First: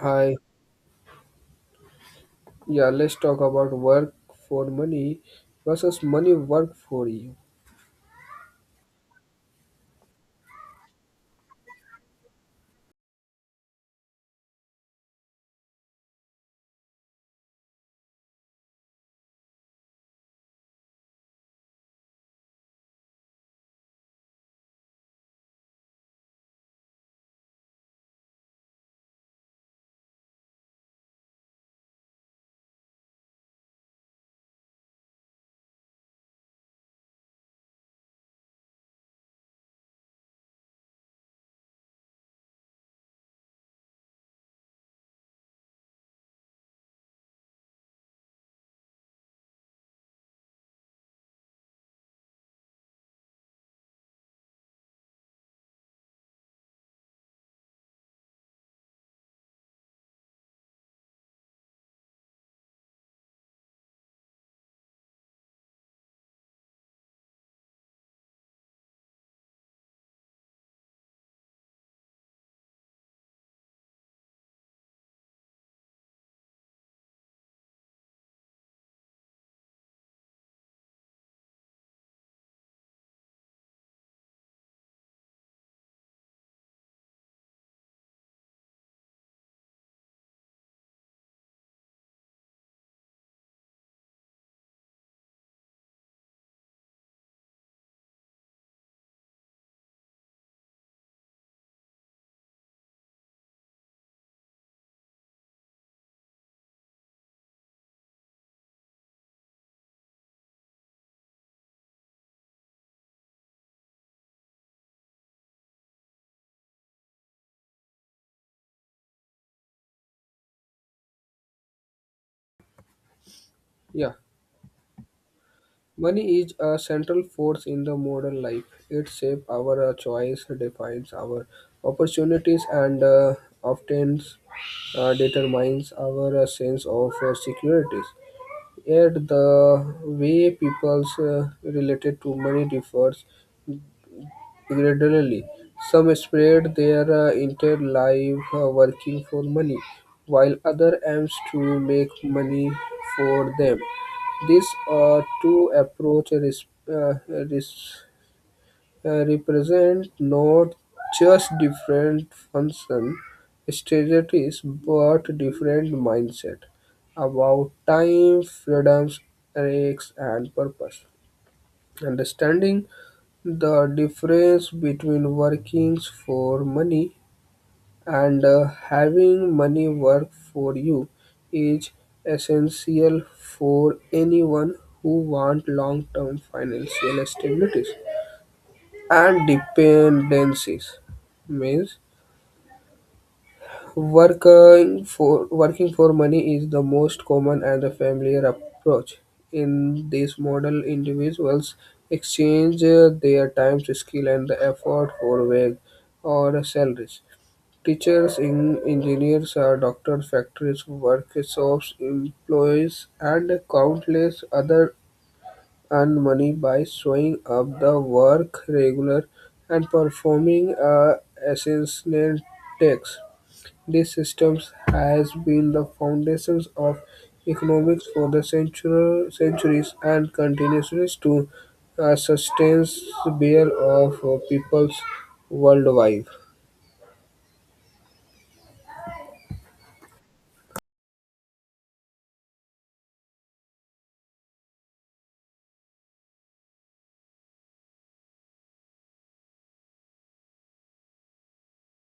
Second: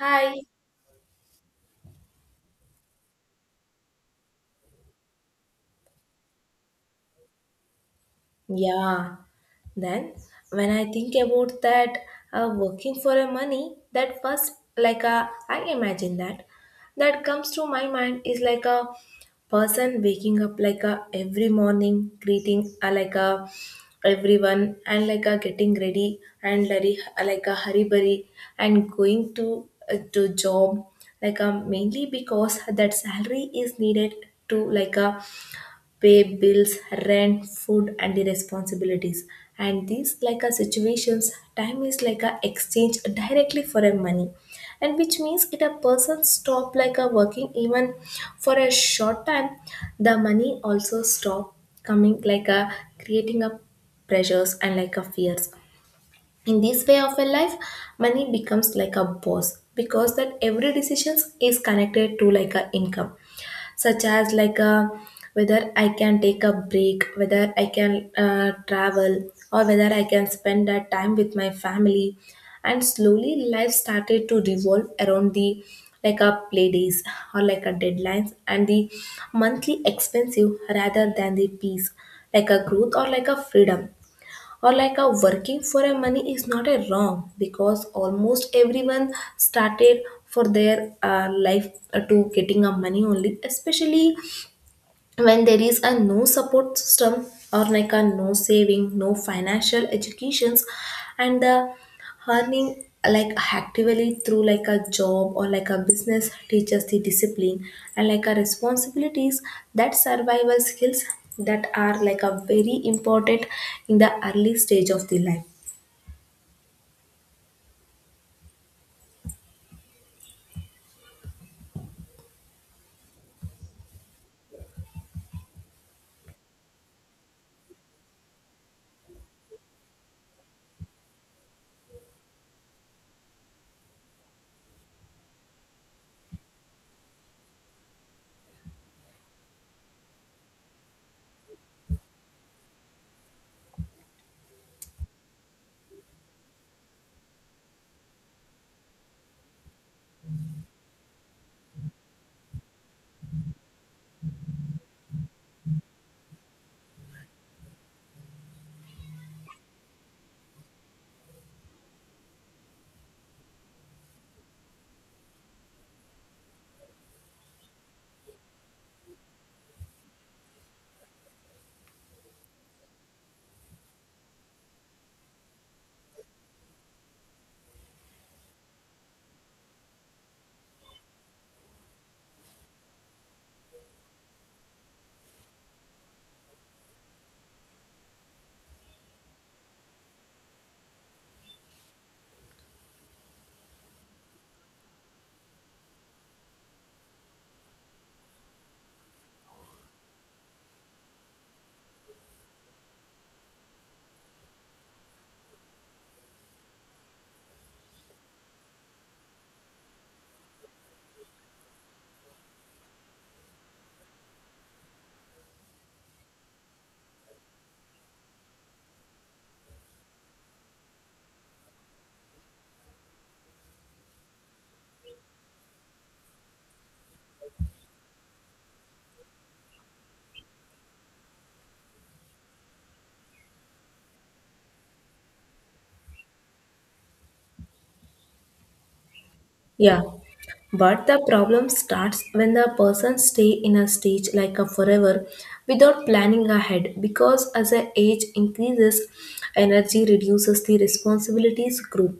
Hi, yeah, let's talk about work for money versus money work for you. Yeah. Then when I think about that working for a money, that first like a I imagine that comes to my mind is like a person waking up like a every morning greeting like a everyone and like a getting ready and like a hurry burry and going to job like a mainly because that salary is needed to like a pay bills, rent, food, and the responsibilities. And these like a situations, time is like a exchange directly for a money, and which means if a person stop like a working even for a short time, the money also stop coming like a creating a pressures and like a fears. In this way of a life, money becomes like a boss because that every decision is connected to like a income such as whether I can take a break, whether I can travel, or whether I can spend that time with my family. And slowly, life started to revolve around the like a play days or like a deadlines and the monthly expensive rather than the peace, like a growth or like a freedom or like a working for a money is not a wrong because almost everyone started for their life to getting a money only, especially when there is a no support system or like a no saving no financial educations and the earning like actively through like a job or like a business teaches the discipline and like a responsibilities that survival skills that are like a very important in the early stage of the life. Yeah, money is a central force in the modern life. It shapes our choice, defines our opportunities, and often determines our sense of securities. Yet the way people's related to money differs gradually. Some spread their entire life working for money, while other aims to make money for them. These two approaches represent not just different function strategies but different mindset about time, freedoms, risks, and purpose. Understanding the difference between working for money and having money work for you is essential for anyone who want long-term financial stability and dependencies means Working for money is the most common and the familiar approach. In this model, individuals exchange their time, skill, and effort for wage or salaries. Teachers, in, engineers, doctors, factories, workshops, employees, and countless other earn money by showing up the work regular and performing essential tasks. These systems has been the foundations of economics for the centuries and continues to sustain the bear of peoples worldwide. Yeah, but the problem starts when the person stay in a stage like a forever without planning ahead because as the age increases, energy reduces, the responsibilities grow,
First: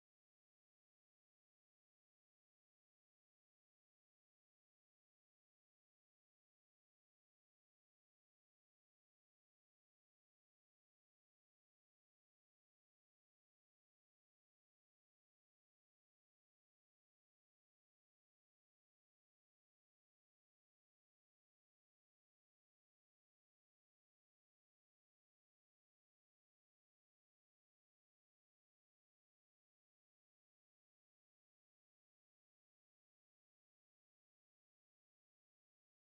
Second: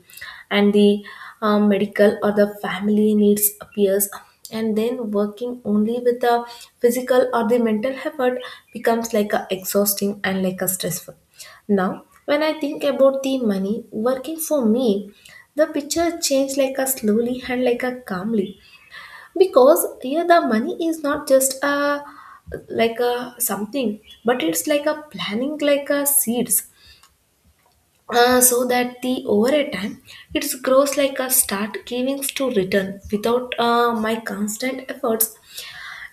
and the medical or the family needs appears, and then working only with the physical or the mental effort becomes like a exhausting and like a stressful. Now, when I think about the money working for me, the picture changed like a slowly and like a calmly because here the money is not just a something but it's like a planning like a seeds, so that the over a time it grows like a start giving to return without my constant efforts.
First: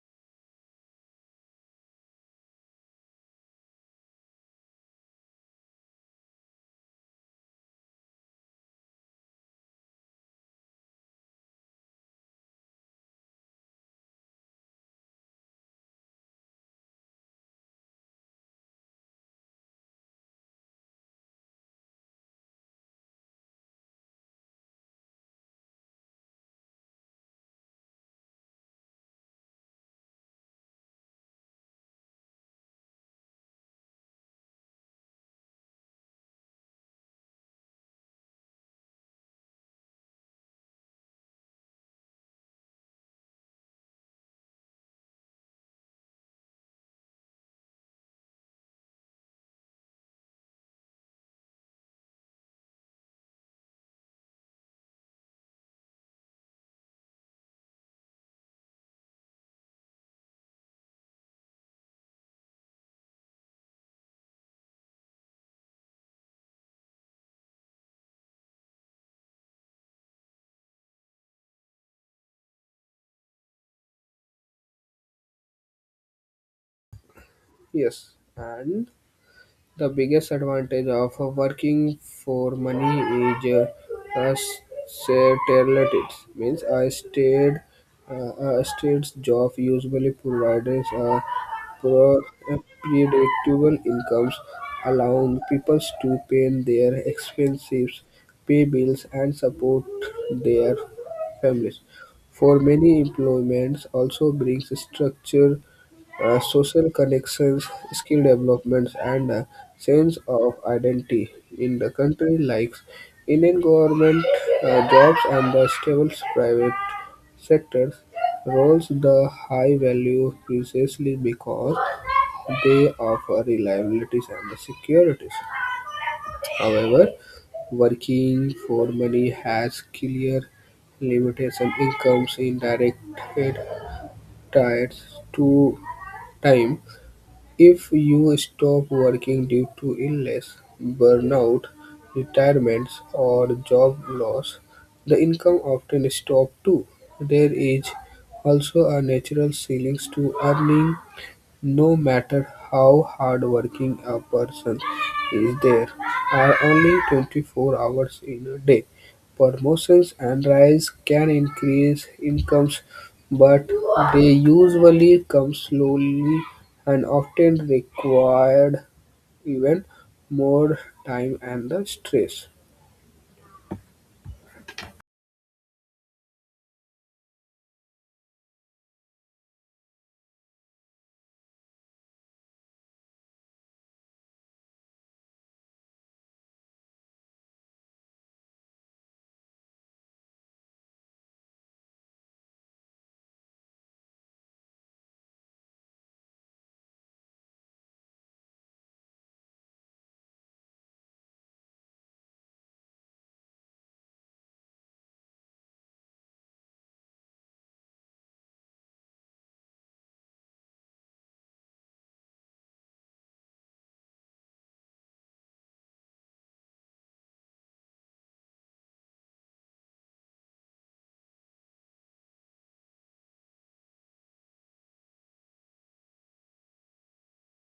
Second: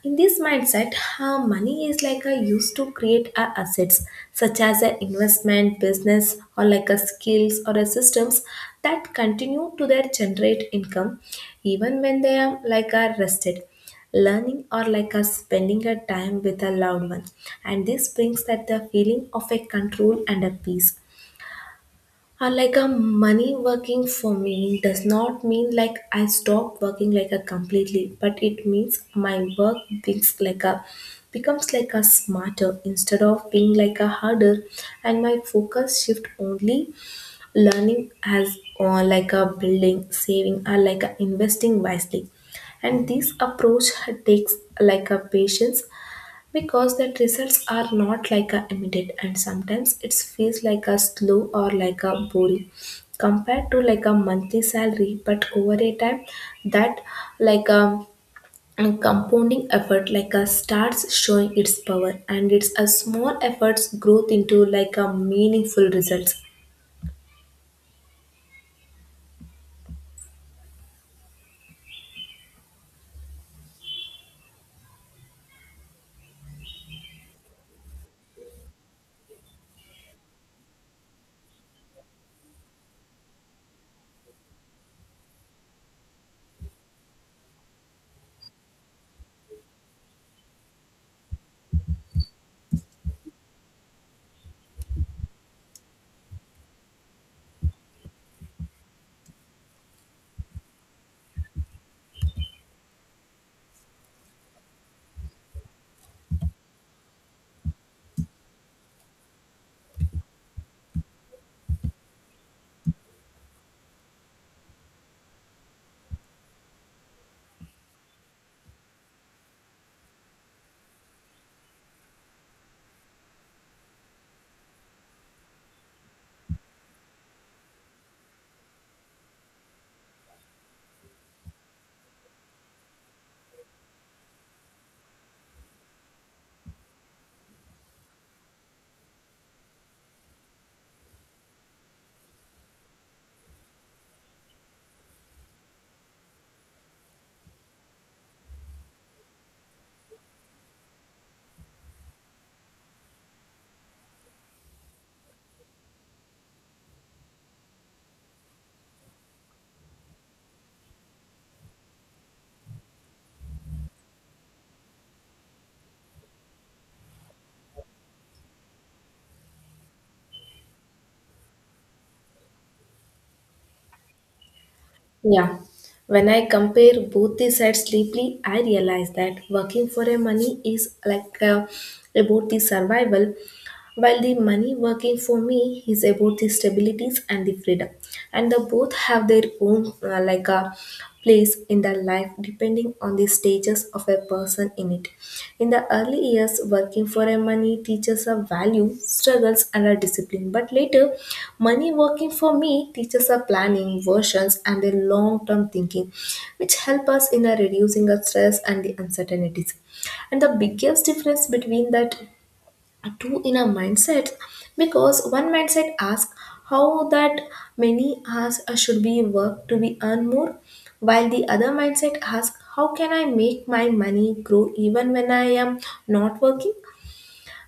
In this mindset, money is like a used to create a assets such as an investment, business, or like a skills or a systems that continue to their generate income even when they are like are rested learning or like a spending a time with a loved one, and this brings that the feeling of a control and a peace. Like a Money working for me does not mean like I stop working like a completely, but it means my work becomes like a becomes like a smarter instead of being like a harder, and my focus shift only learning as or like a building, saving or like a investing wisely, and this approach takes like a patience because that results are not like a immediate and sometimes it feels like a slow or like a boring compared to like a monthly salary, but over a time that like a compounding effort like a starts showing its power and it's a small efforts growth into like a meaningful results. Yes, and the biggest advantage of working for money is uh, uh, stability. Means a state uh, a state's job usually provides pro- uh, predictable incomes, allowing people to pay their expenses, pay bills, and support their families. For many employments also brings structure, social connections, skill developments, and a sense of identity in the country like Indian government jobs and the stable private sectors roles the high value precisely because they offer reliabilities and securities. However, working for money has clear limitation incomes in direct tied to time if you stop working due to illness, burnout, retirements, or job loss, the income often stops too. There is also a natural ceiling to earning no matter how hardworking a person is there are only 24 hours in a day. Promotions and rise can increase incomes, but they usually come slowly and often required even more time and the stress. Yeah. When I compare both these sides deeply, I realize that working for a money is about the survival, while the money working for me is about the stabilities and the freedom, and the both have their own like a place in the life depending on the stages of a person in it. In the early years, working for a money teaches a value, struggles, and a discipline. But later, money working for me teaches a planning, versions, and a long-term thinking, which help us in a reducing our stress and the uncertainties. And the biggest difference between that two in a mindset because one mindset asks how that many hours should be worked to be earn more, while the other mindset asks how can I make my money grow even when I am not working.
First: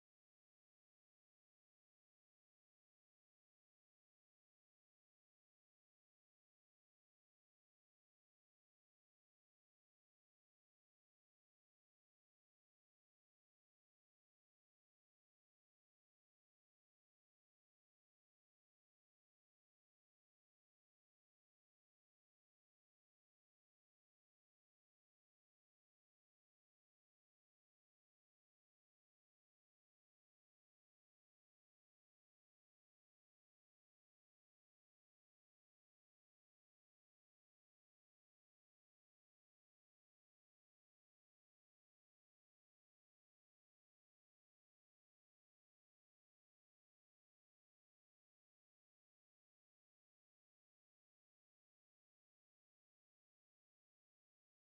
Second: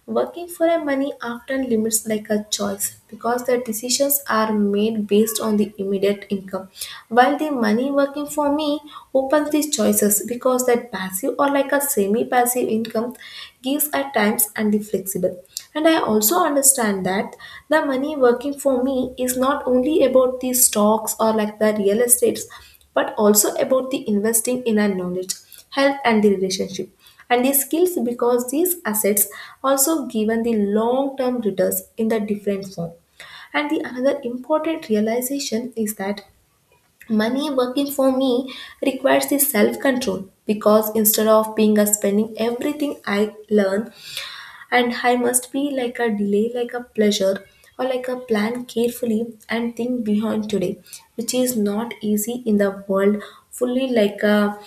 Working for a money often limits like a choice because the decisions are made based on the immediate income. While the money working for me opens these choices because that passive or like a semi-passive income gives at times and the flexible. And I also understand that the money working for me is not only about the stocks or like the real estates, but also about the investing in our knowledge, health and the relationship and these skills because these assets also given the long term returns in the different form. And the another important realization is that money working for me requires the self control because instead of being a spending everything I learn, and I must be like a delay like a pleasure or like a plan carefully and think beyond today, which is not easy in the world fully like a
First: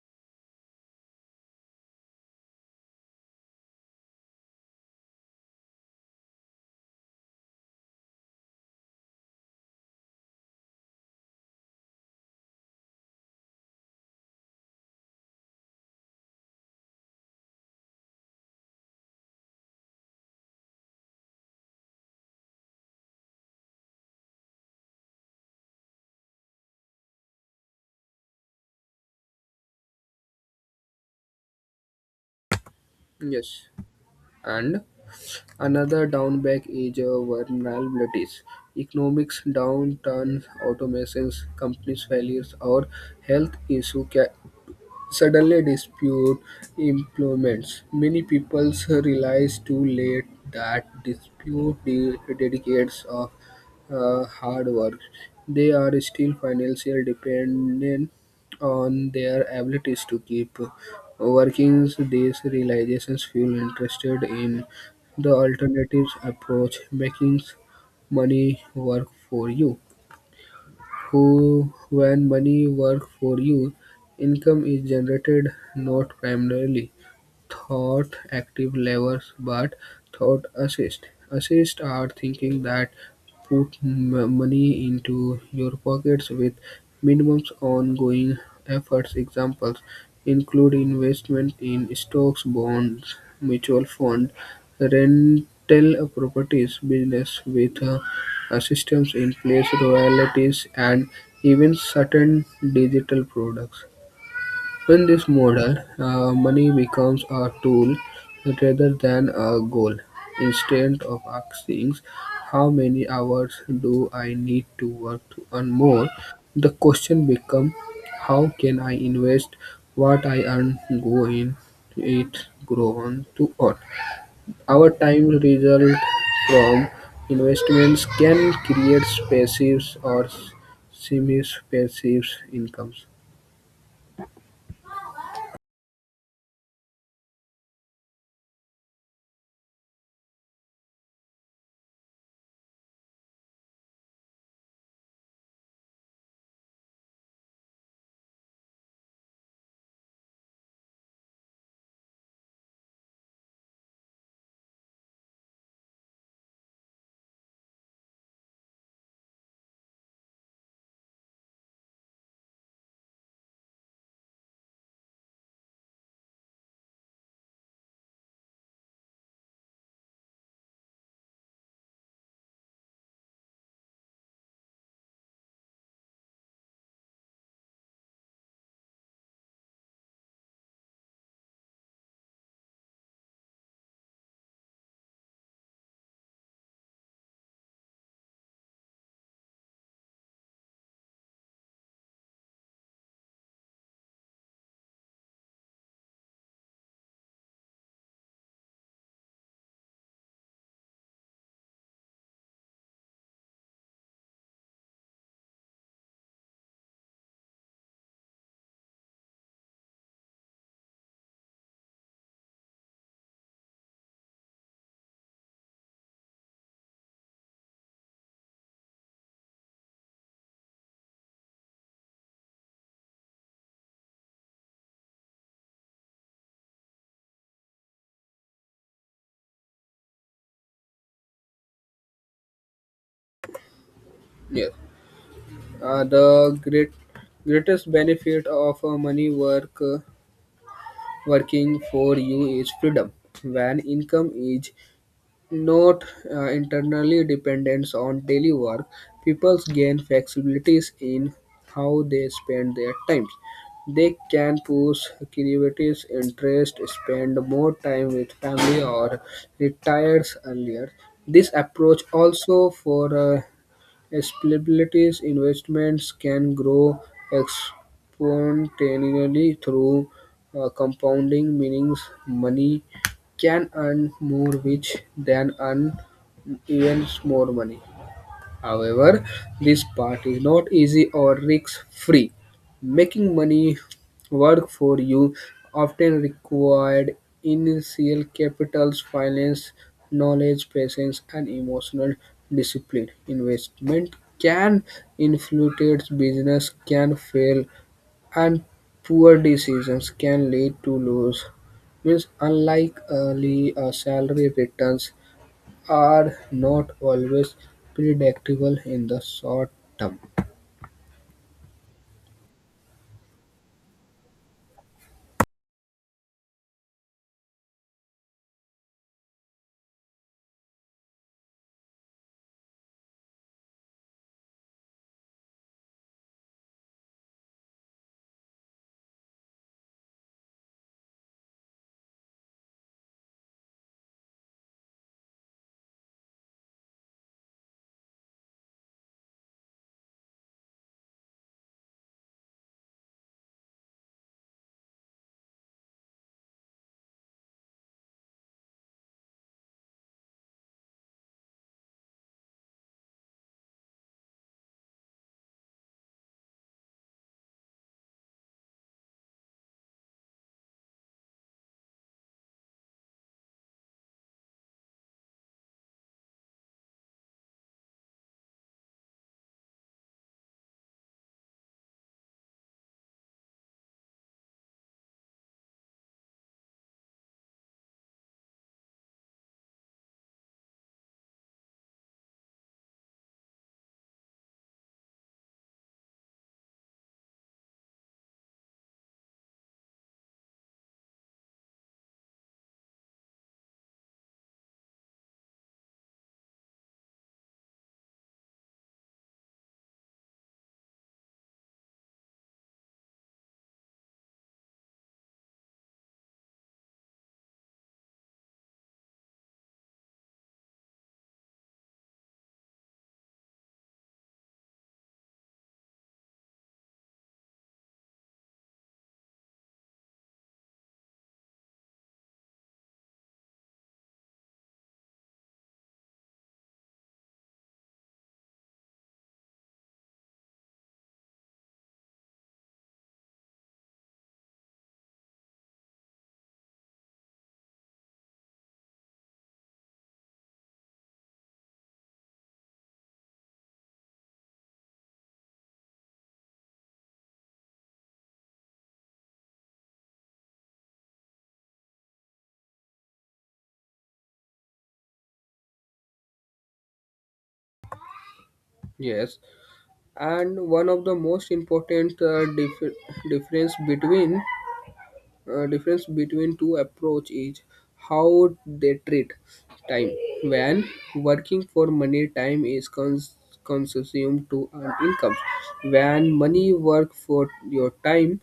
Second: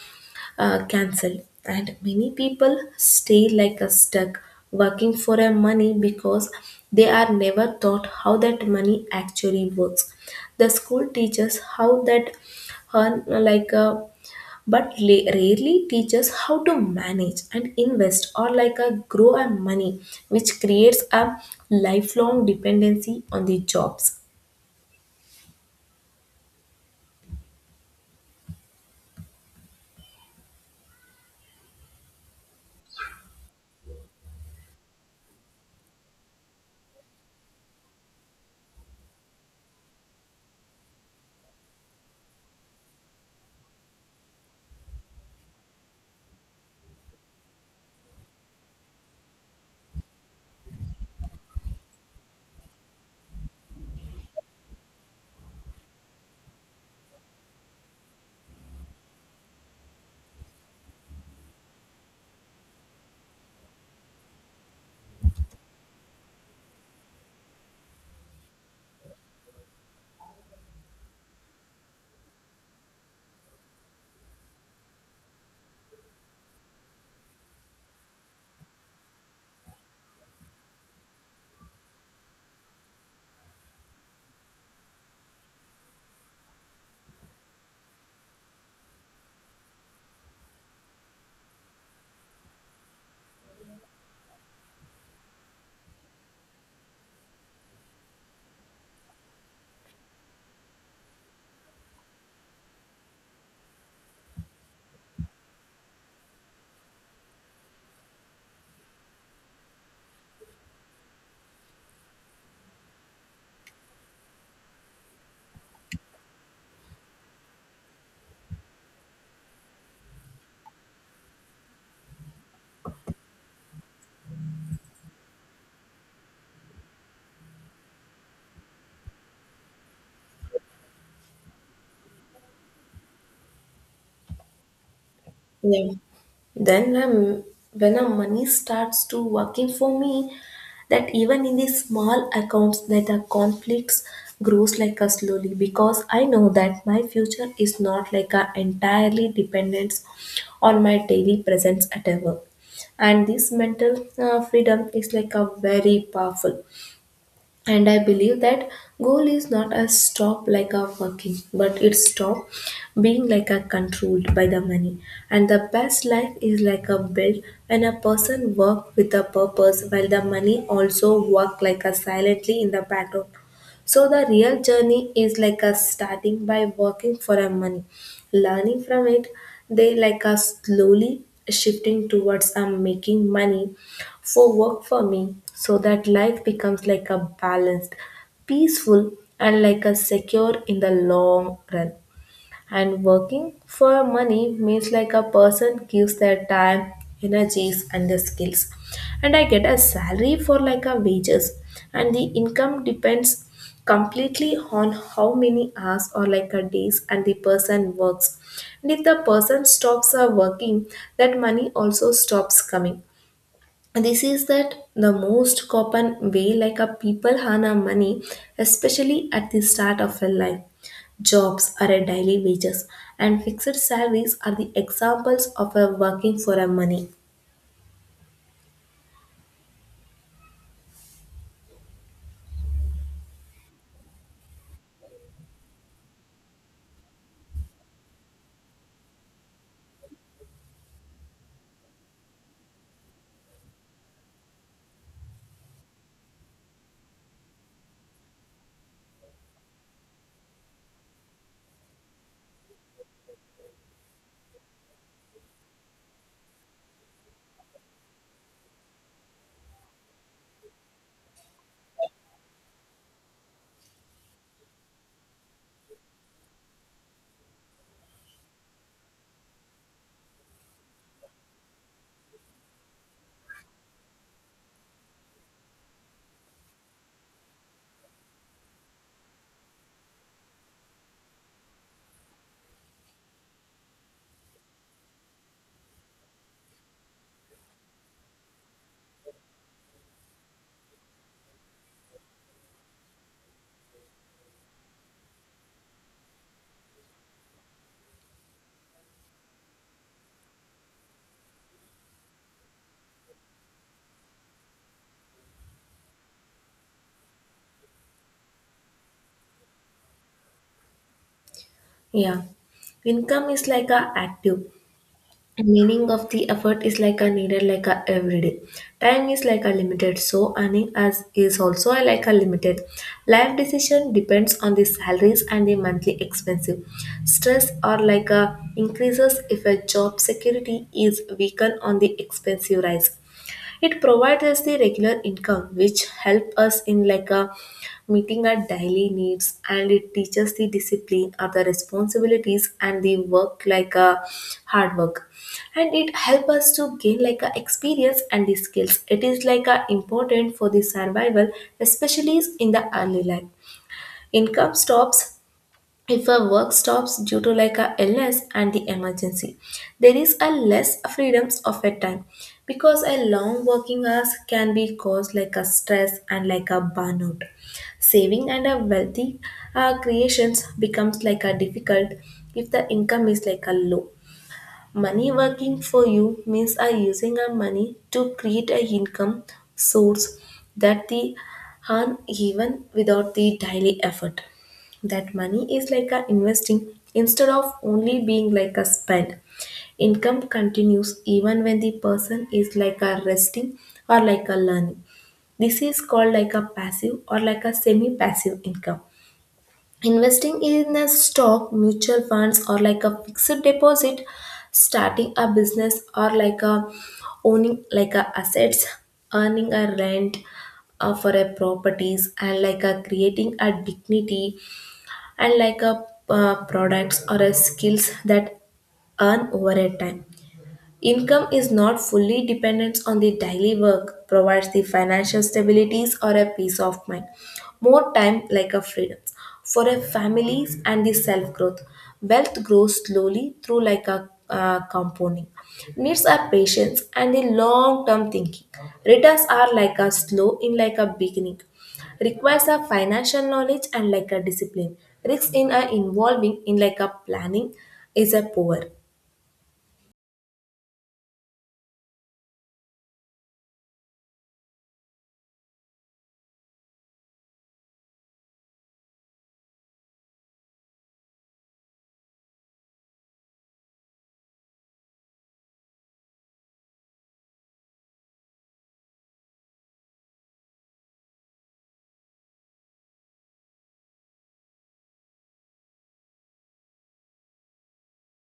cancelled. And many people stay like a stuck working for a money because they are never taught how that money actually works. The school teaches how that earn like a but rarely teaches how to manage and invest or like a grow a money, which creates a lifelong dependency on the jobs. Yes, and another drawback is vulnerabilities. Economics downturns, automations, companies failures, or health issues suddenly dispute implements. Many people realize too late that dispute dedicates of hard work. They are still financially dependent on their abilities to keep working. These realizations feel interested in the alternatives approach, making money work for you who when money work for you, income is generated not primarily thought active levers but thought assist. Assist are thinking that put money into your pockets with minimum ongoing efforts. Examples include investment in stocks, bonds, mutual fund, rental properties, business with systems in place, royalties, and even certain digital products. In this model, money becomes a tool rather than a goal. Instead of asking, how many hours do I need to work to earn more, the question becomes, how can I invest what I earn, go in it, grow on to earn. Our time result from investments can create passive or semi-passive incomes. Yeah. Then when a money starts to working for me, that even in the small accounts that the conflicts grows like a slowly because I know that my future is not like a entirely dependence on my daily presence at a work. And this mental freedom is like a very powerful, and I believe that goal is not a stop like a working but it's stop being like a controlled by the money, and the best life is like a build when a person work with a purpose while the money also work like a silently in the background. So the real journey is like a starting by working for a money, learning from it. They like a slowly shifting towards a making money for work for me so that life becomes like a balanced, peaceful, and like a secure in the long run. And working for money means like a person gives their time, energies, and the skills. And I get a salary for like a wages, and the income depends completely on how many hours or like a days and the person works, and if the person stops working that money also stops coming. This is that the most common way like a people earn our money, especially at the start of a life. Jobs are a daily wages and fixed salaries are the examples of a working for a money. Yeah. The greatest benefit of a money work working for you is freedom. When income is not internally dependent on daily work, people gain flexibilities in how they spend their time. They can push creativity, interest, spend more time with family, or retires earlier. This approach also for liabilities investments can grow exponentially through compounding, meaning money can earn more, which then earns even more money. However, this part is not easy or risk-free. Making money work for you often required initial capitals, finance, knowledge, patience, and emotional discipline. Investment can influence business can fail, and poor decisions can lead to loss means unlike early salary returns are not always predictable in the short term. Yeah, income is like a active. The meaning of the effort is like a needed, like a everyday. Time is like a limited, so earning as is also a limited. Life decision depends on the salaries and the monthly expenses. Stress or like a increases if a job security is weakened on the expensive rise. It provides us the regular income which help us in like a meeting our daily needs, and it teaches the discipline of the responsibilities and the work like a hard work, and it help us to gain like a experience and the skills. It is like a important for the survival especially in the early life. Income stops if a work stops due to like a illness and the emergency. There is a less freedoms of a time because a long working hours can be caused like a stress and like a burnout. Saving and a wealthy creations becomes like a difficult if the income is like a low. Money working for you means are using our money to create a income source that the earn even without the daily effort. That money is like a investing instead of only being like a spend. Income continues even when the person is like a resting or like a learning. This is called like a passive or like a semi passive income. Investing in a stock, mutual funds, or like a fixed deposit, starting a business, or like a owning like a assets, earning a rent for a properties, and like a creating a dignity, and like a products or a skills that earn over a time. Income is not fully dependent on the daily work, provides the financial stabilities or a peace of mind. More time like a freedom for a families and the self-growth. Wealth grows slowly through like a compounding. Needs are patience and the long-term thinking. Returns are like a slow in like a beginning. Requires a financial knowledge and like a discipline. Risks in a involving in like a planning is a poor. Yes, and one of the most important difference between difference between two approach is how they treat time. When working for money, time is consumed to earn income. When money work for your time,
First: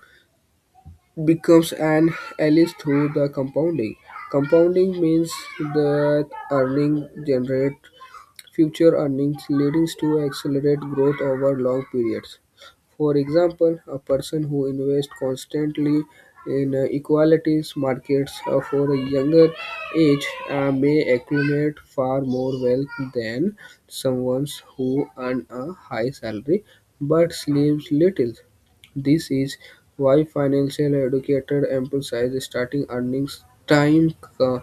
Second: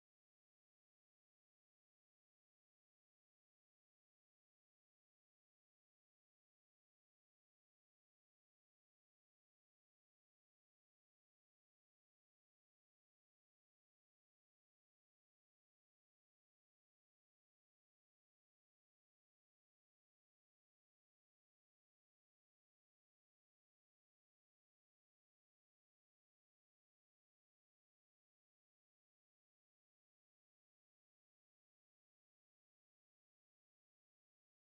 becomes an allies through the compounding. Compounding means that earnings generate future earnings, leading to accelerate growth over long periods. For example, a person who invests constantly in equalities markets for a younger age may accumulate far more wealth than someone who earns a high salary but sleeps little. This is why financial educator emphasize starting earnings time, uh,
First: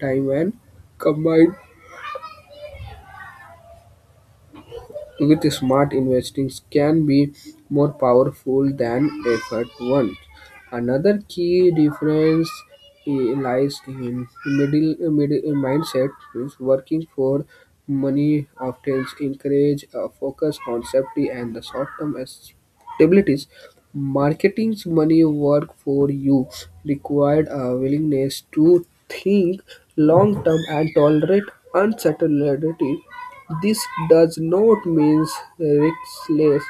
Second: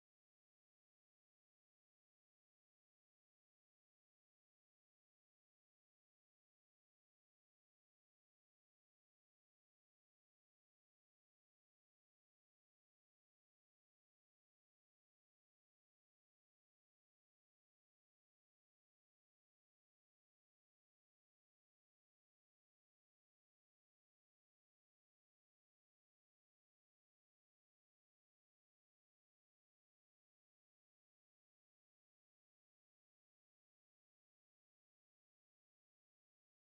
time and combined with smart investments can be more powerful than effort ones. Another key difference lies in middle mindset means working for money often encourage a focus on safety and the short-term stabilities. Marketing's money work for you required a willingness to think long term and tolerate uncertainty this does not mean riskless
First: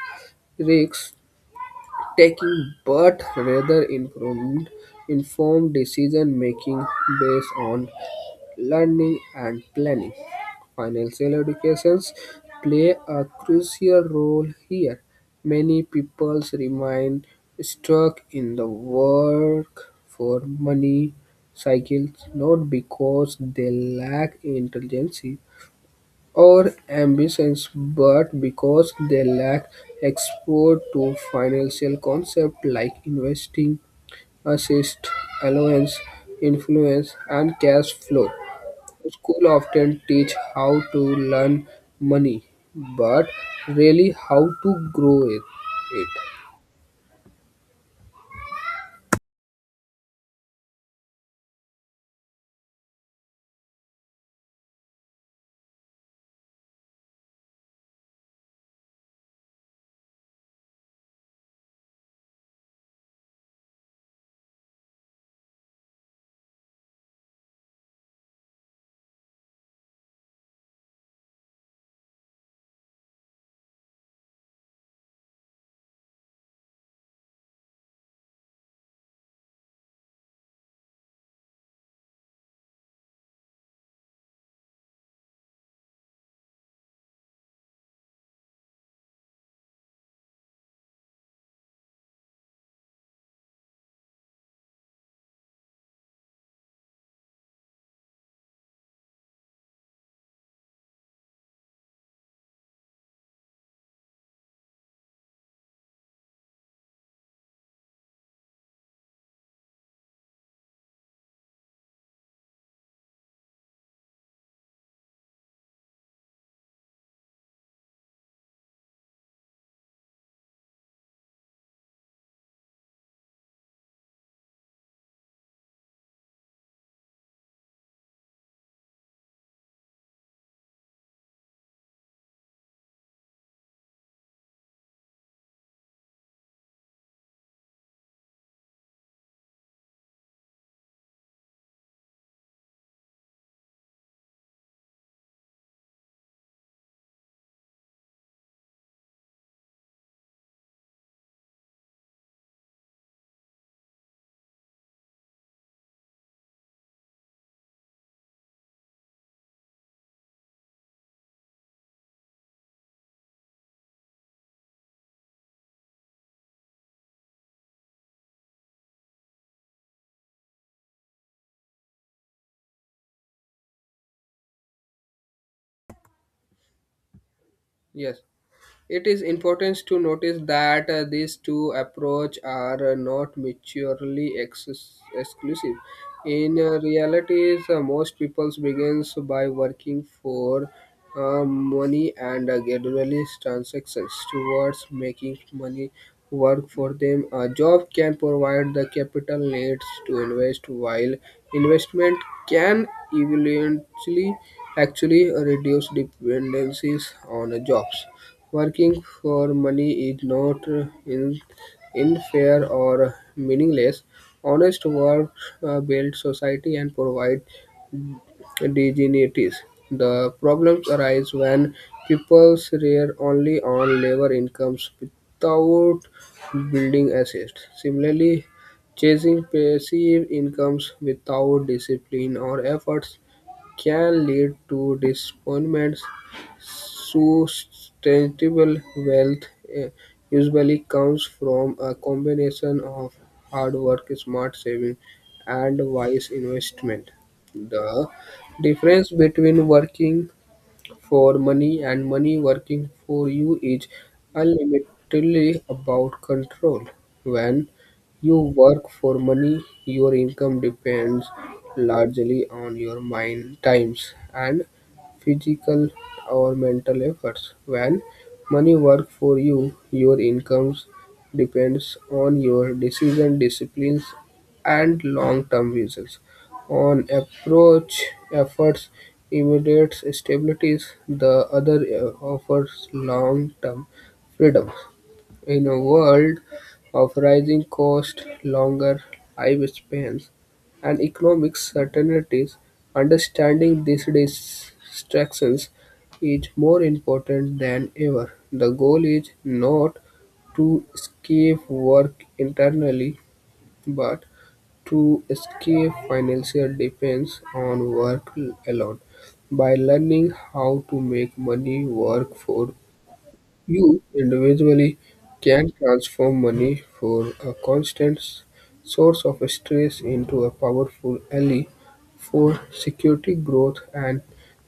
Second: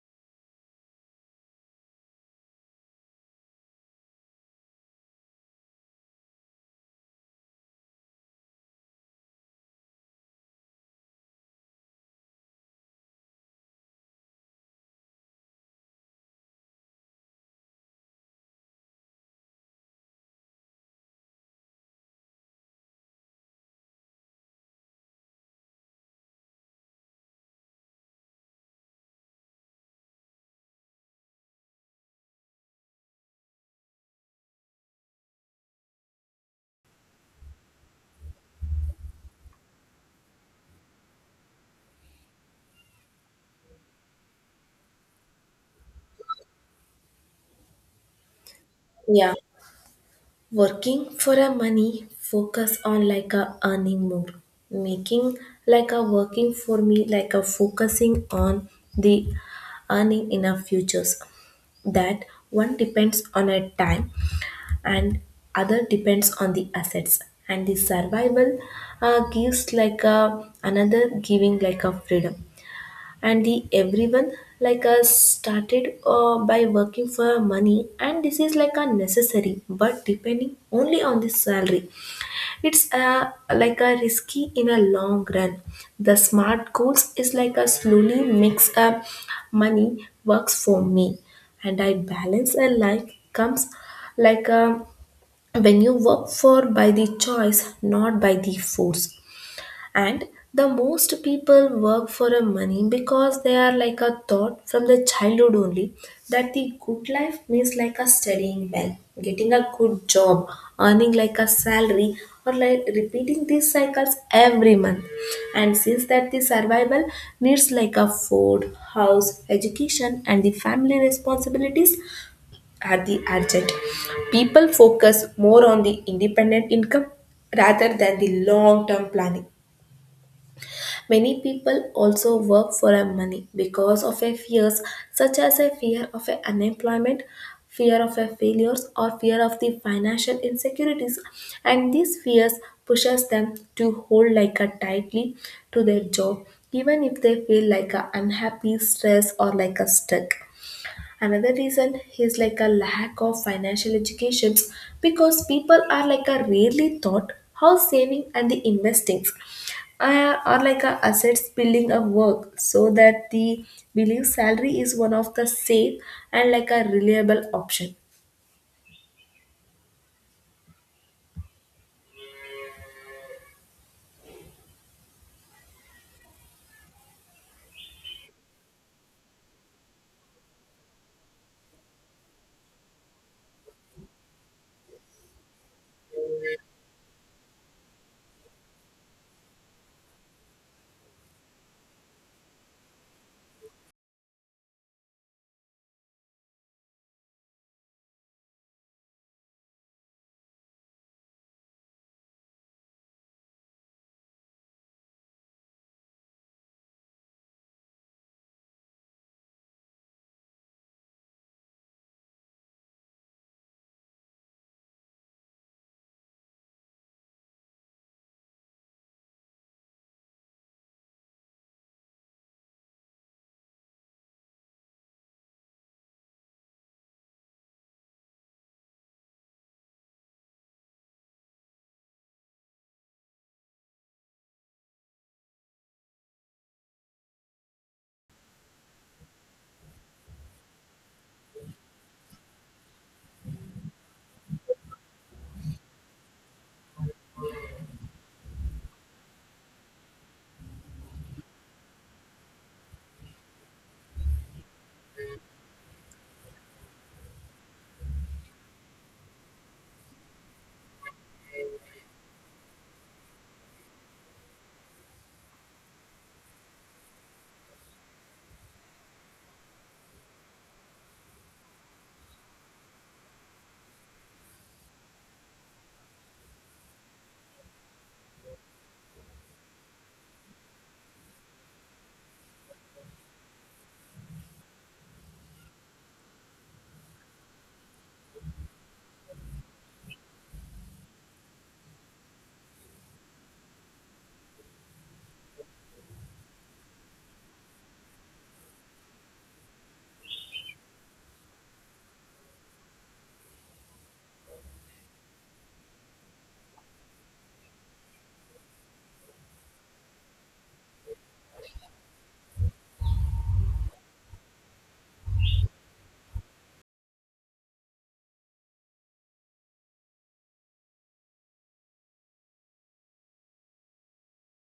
risk-taking, but rather informed decision-making based on learning and planning. Financial educations play a crucial role here. Many people remain stuck in the work for money cycles not because they lack intelligence or ambitions, but because they lack exposure to financial concepts like investing, assist, allowance, influence, and cash flow. School often teach how to learn money, but really how to grow it. Yeah. Working for a money focus on like a earning more. Making like a working for me like a focusing on the earning in our futures. That one depends on a time and other depends on the assets and the survival gives like a another giving like a freedom, and the everyone like us started by working for money, and this is like a necessary, but depending only on the salary it's like a risky in a long run. The smart goals is like a slowly mix up money works for me and I balance a life comes like a when you work for by the choice not by the force. And the most people work for a money because they are like a thought from the childhood only that the good life means like a studying well, getting a good job, earning like a salary, or like repeating these cycles every month. And since that the survival needs like a food, house, education, and the family responsibilities are the urgent, people focus more on the independent income rather than the long term planning. Many people also work for a money because of a fears, such as a fear of a unemployment, fear of a failures, or fear of the financial insecurities, and these fears pushes them to hold like a tightly to their job even if they feel like a unhappy, stressed, or like a stuck. Another reason is like a lack of financial educations, because people are like a rarely taught how saving and the investings are like a assets building a work, so that the billing salary is one of the safe and like a reliable option. Yes. It is important to notice that these two approaches are not mutually exclusive. In reality, most people begins by working for money and gradually transactions towards making money work for them. A job can provide the capital needs to invest, while investment can eventually actually reduce dependencies on jobs. Working for money is not in unfair or meaningless. Honest work builds society and provides dignities. The problems arise when people rely only on labor incomes without building assets. Similarly, chasing passive incomes without discipline or efforts can lead to disappointments sustainable wealth eh, usually comes from a combination of hard work, smart saving, and wise investment. The difference between working for money and money working for you is ultimately about control. When you work for money, your income depends largely on your mind, times, and physical or mental efforts. When money works for you, your incomes depends on your decision, disciplines, and long-term visions. On approach efforts immediate stabilities. The other offers long-term freedom. In a world of rising costs, longer lifespans, and economic certainties, understanding these distractions is more important than ever. The goal is not to escape work internally, but to escape financial dependence on work alone. By learning how to make money work for you individually can transform money for a constant source of stress into a powerful ally for security growth and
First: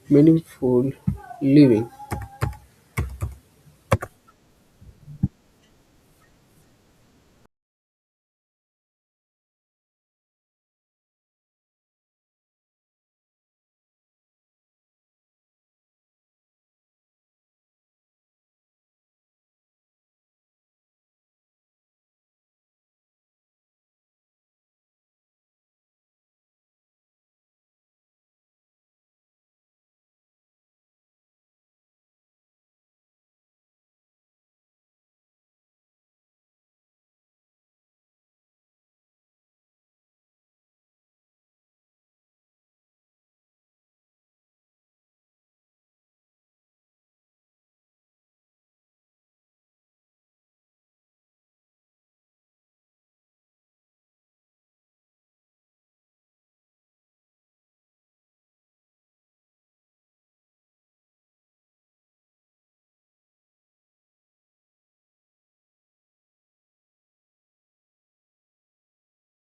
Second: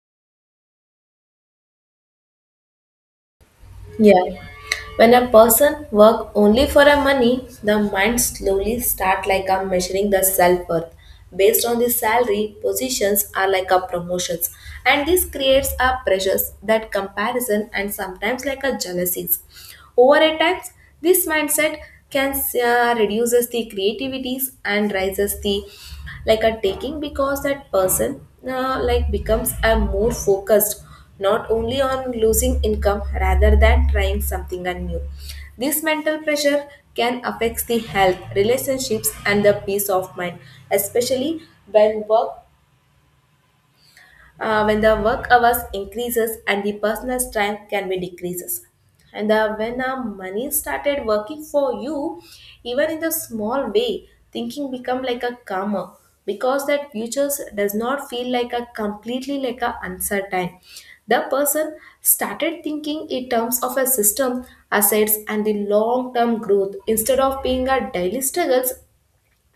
meaningful living. Yeah. When a person work only for a money, the mind slowly start like a measuring the self-worth based on the salary, positions are like a promotions. And this creates a pressures that comparison and sometimes like a jealousies. Over a time, this mindset can reduces the creativities and raises the like a taking, because that person like becomes a more focused not only on losing income rather than trying something and new. This mental pressure can affect the health, relationships, and the peace of mind, especially when work when the work hours increases and the personal strength can be decreases. And when money started working for you, even in the small way thinking become like a calmer, because that futures does not feel like a completely like a uncertain. The person started thinking in terms of a system, assets, and the long term growth instead of being a daily struggles.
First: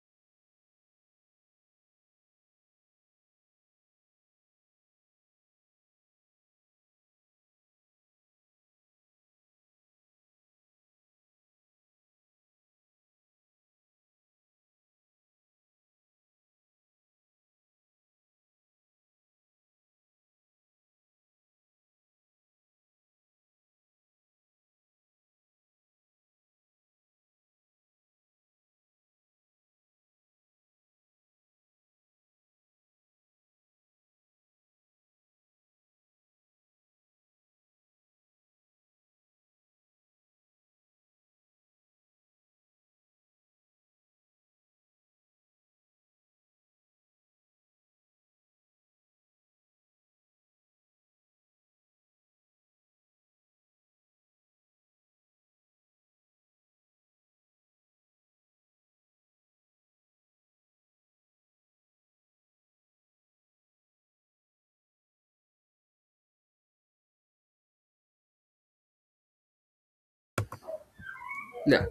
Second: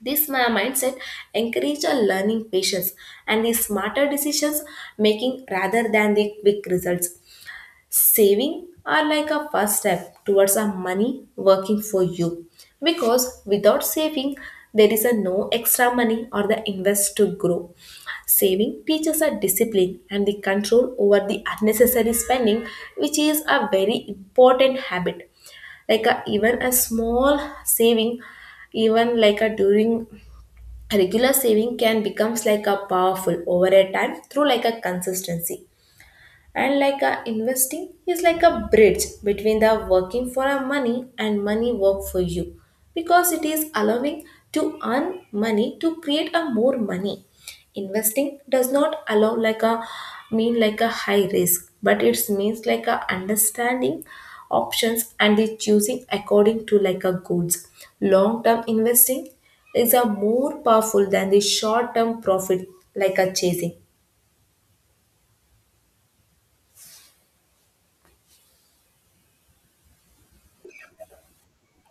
This my mindset encouraged a learning, patience, and the smarter decisions making rather than the quick results. Saving are like a first step towards a money working for you, because without saving there is a no extra money or the invest to grow. Saving teaches a discipline and the control over the unnecessary spending, which is a very important habit like a, even a small saving, even like a during regular saving can becomes like a powerful over a time through like a consistency. And like a investing is like a bridge between the working for a money and money work for you, because it is allowing to earn money to create a more money. Investing does not allow like a mean like a high risk, but it means like a understanding options and the choosing according to like a goods. Long term investing is a more powerful than the short term profit like a chasing. Yeah.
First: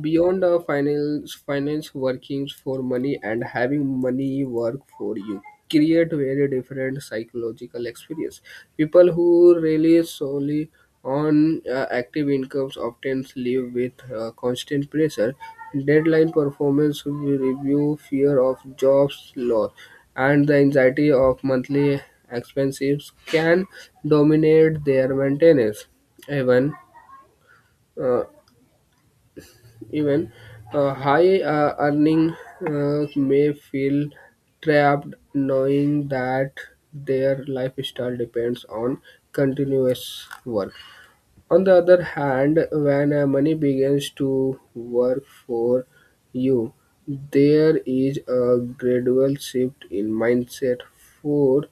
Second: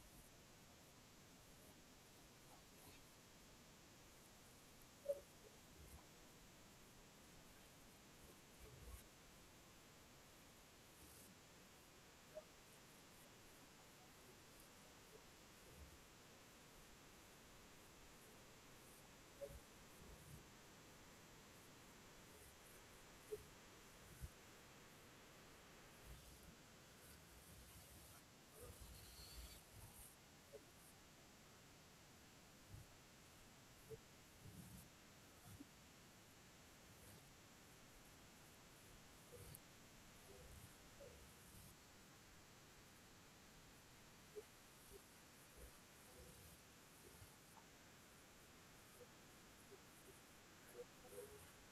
Beyond finance workings for money and having money work for you create very different psychological experience. People who rely solely on active incomes often live with constant pressure, deadline, performance review, fear of jobs loss, and the anxiety of monthly expenses can dominate their maintenance. Even uh, even high earning may feel trapped knowing that their lifestyle depends on continuous work. On the other hand, when money begins to work for you, there is a gradual shift in mindset for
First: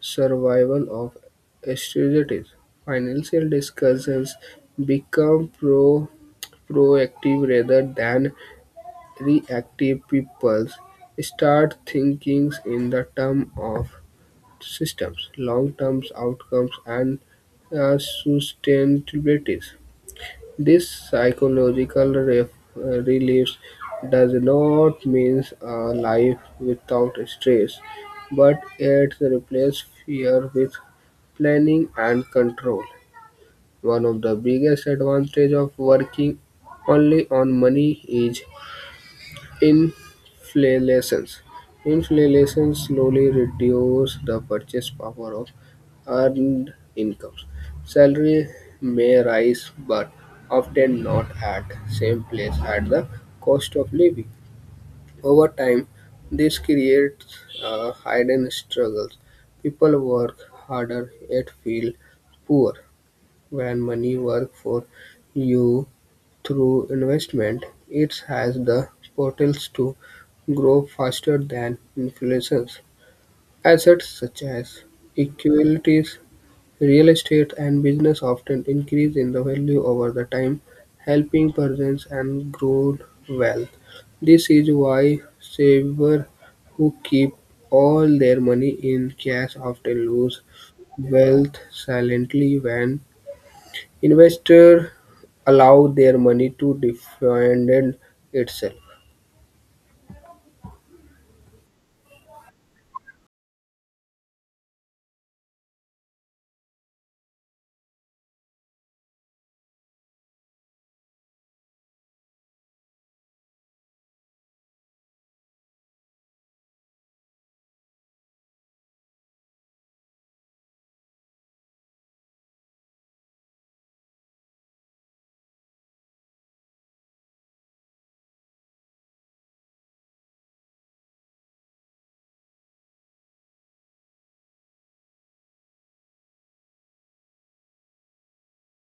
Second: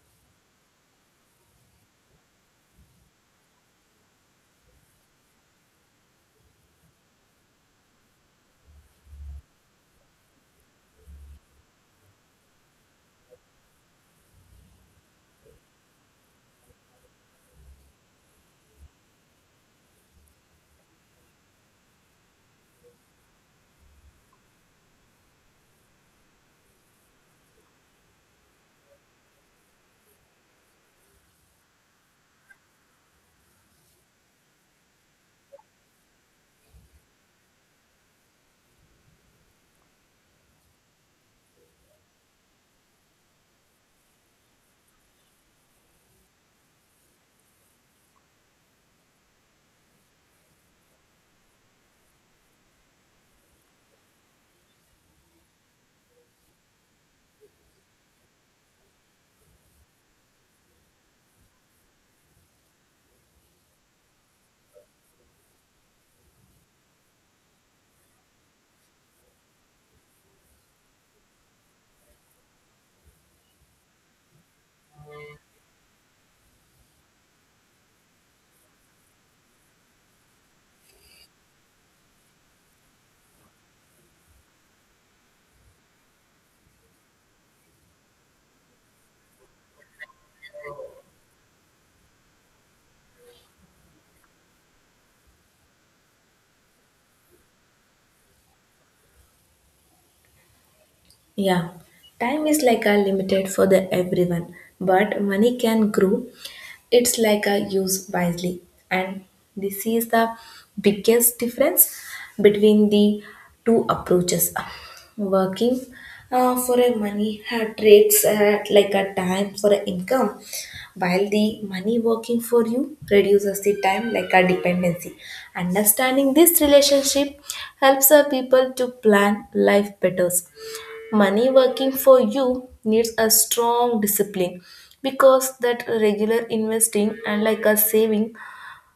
survival of strategies. Financial discussions become proactive rather than reactive. People start thinking in the term of systems, long-term outcomes, and uh, sustainabilities. This psychological release does not mean a life without stress, but it replaces fear with planning and control. One of the biggest advantages of working only on money is inflations. Inflation slowly reduces the purchase power of earned incomes. Salary may rise, but often not at same place at the cost of living. Over time, this creates hidden struggles. People work harder yet feel poor. When money works for you through investment, it has the potential to grow faster than inflation. Assets such as equities, real estate, and business often increase in the value over the time, helping persons and grow wealth. This is why savers who keep all their money in cash often lose wealth silently when investors allow their money to defend itself. Yeah, time is like a limited for the everyone, but money can grow. It's like a use wisely, and this is the biggest difference between the two approaches. Working for a money trades like a time for a income, while the money working for you reduces the time like a dependency. Understanding this relationship helps our people to plan life better. Money working for you needs a strong discipline, because that regular investing and like a saving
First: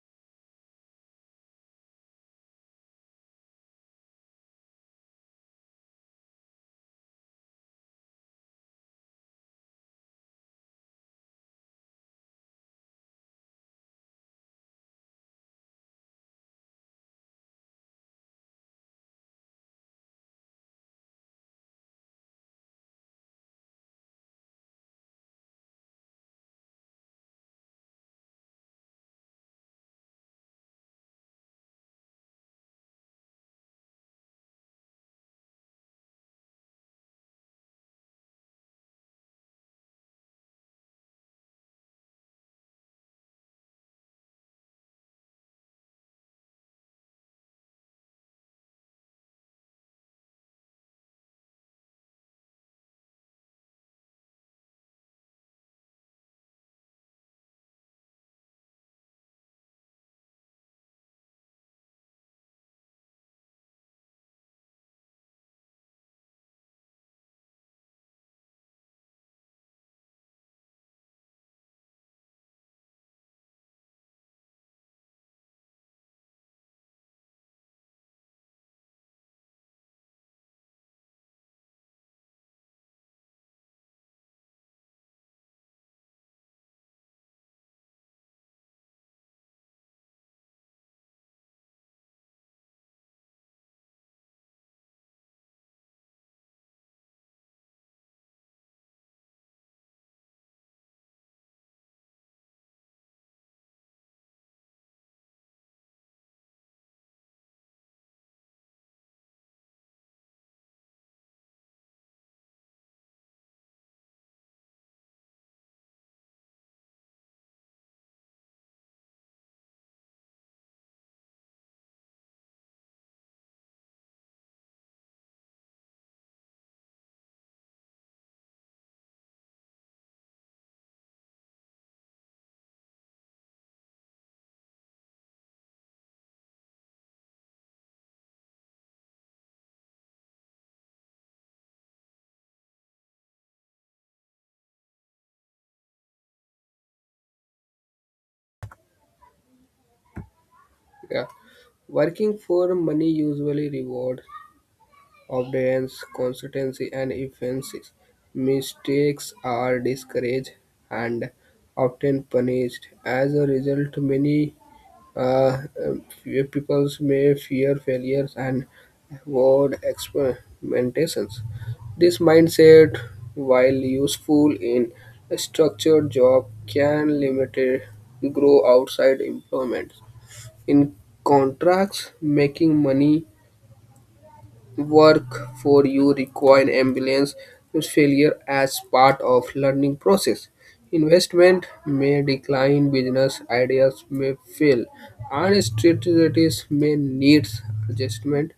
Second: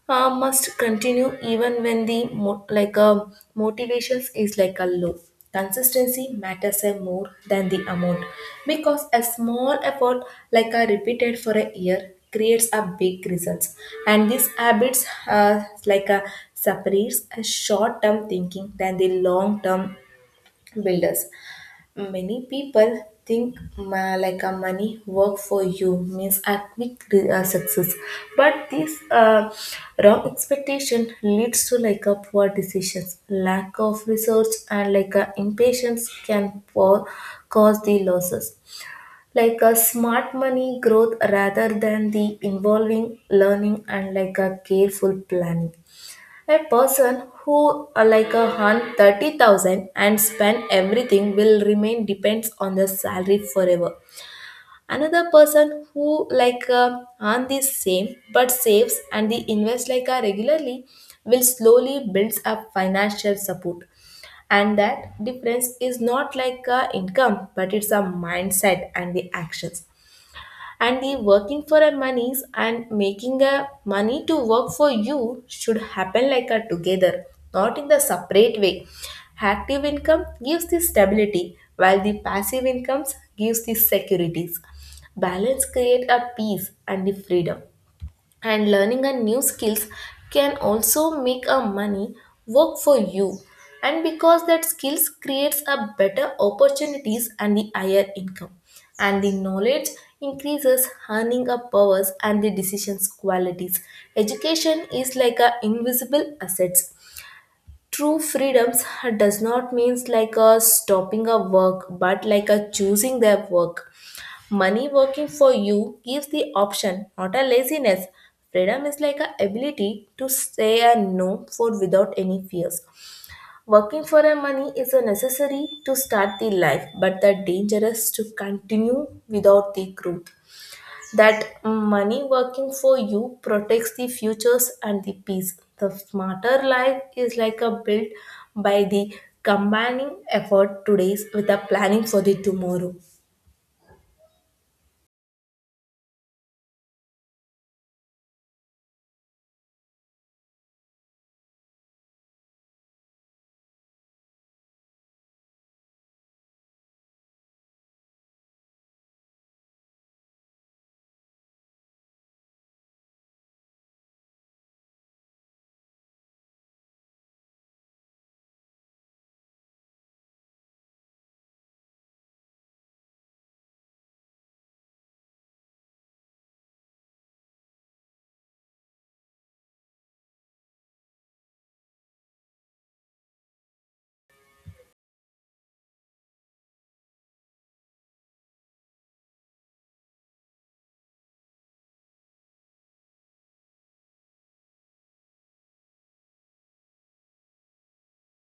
must continue even when the like a motivations is like a low. Consistency matters a more than the amount, because a small effort like a repeated for a year creates a big results. And these habits like a separates a short term thinking than the long term builders. Many people think like a money work for you means a quick success, but this wrong expectation leads to like a poor decisions, lack of research, and like a impatience can cause the losses. Like a smart money growth rather than the involving learning and like a careful planning. A person who like a hunt 30,000 and spend everything will remain depends on the salary forever. Another person who like earn the same but saves and the invest like a regularly will slowly builds up financial support. And that difference is not like a income, but it's a mindset and the actions. And the working for a monies and making a money to work for you should happen like a together, not in the separate way. Active income gives the stability, while the passive incomes gives the securities. Balance create a peace and the freedom. And learning a new skills can also make a money work for you, and because that skills creates a better opportunities and the higher income. And the knowledge increases earning a powers and the decisions qualities. Education is like a invisible assets. True freedoms does not means like a stopping a work, but like a choosing their work. Money working for you gives the option, not a laziness. Freedom is like a ability to say a no for without any fears. Working for a money is a necessary to start the life, but the dangerous to continue without the growth. That money working for you protects the futures and the peace. The smarter life is like a built by the combining effort today's with a planning for the tomorrow. Yeah. Working for money usually rewards obedience, consistency, and efficiency. Mistakes are discouraged and often punished. As a result, many uh, people may fear failures and avoid experimentations. This mindset, while useful in a structured job, can limit grow outside employment. In contracts, making money work for you require ambulance with failure as part of learning process. Investment may decline, business ideas may fail, and strategies may need adjustment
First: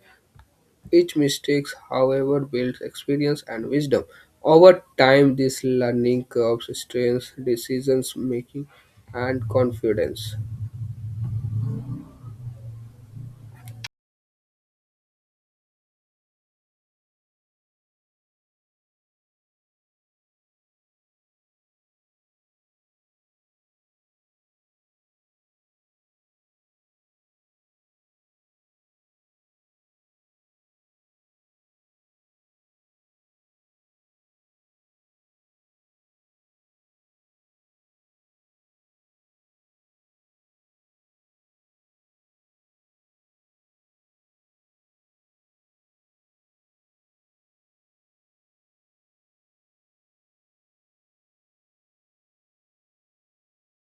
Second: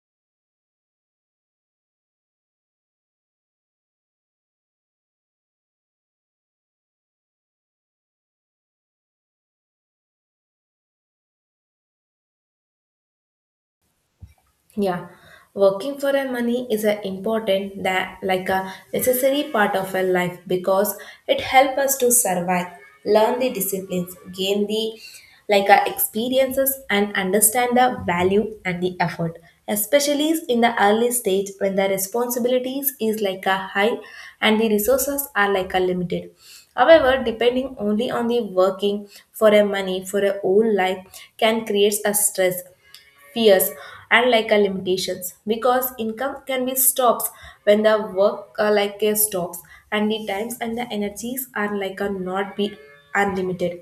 each mistake, however, builds experience and wisdom. Over time, these learning curves strengthen decision making and confidence. Yeah, working for a money is an important that like a necessary part of our life, because it helps us to survive, learn the disciplines, gain the like our experiences, and understand the value and the effort. Especially in the early stage when the responsibilities is like a high and the resources are like a limited. However, depending only on the working for a money for a whole life can create a stress, fears, and like a limitations, because income can be stops when the work like a stops, and the times and the energies are like a not be unlimited.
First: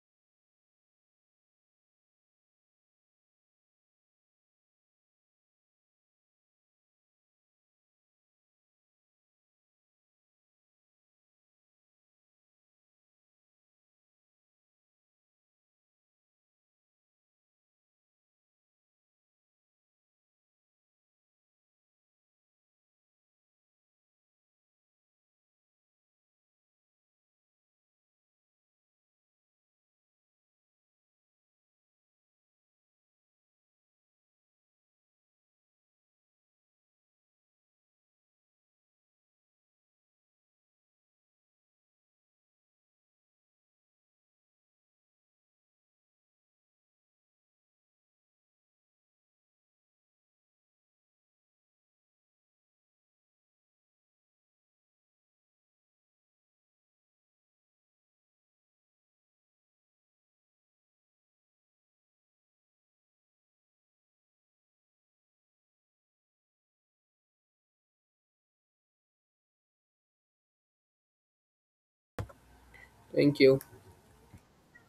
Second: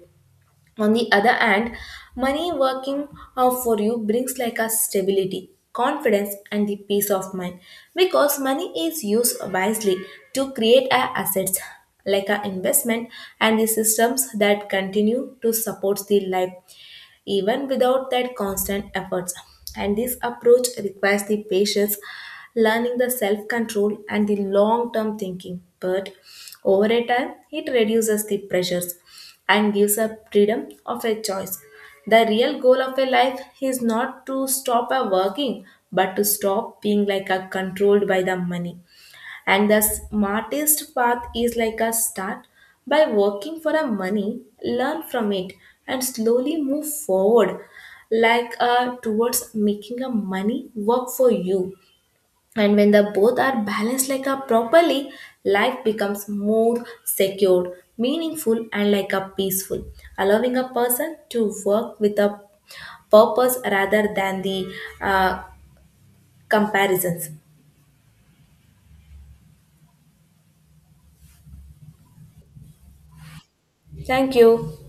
On the other hand, money working for you brings like a stability, confidence, and the peace of mind, because money is used wisely to create a assets like an investment and the systems that continue to support the life even without that constant efforts. And this approach requires the patience, learning the self control, and the long term thinking. But over a time, it reduces the pressures and gives a freedom of a choice. The real goal of a life is not to stop a working, but to stop being like a controlled by the money. And the smartest path is like a start by working for a money, learn from it, and slowly move forward, like towards making a money work for you. And when the both are balanced like a properly, life becomes more secured, meaningful, and like a peaceful, allowing a person to work with a purpose rather than the uh, comparisons. Thank you. Thank you.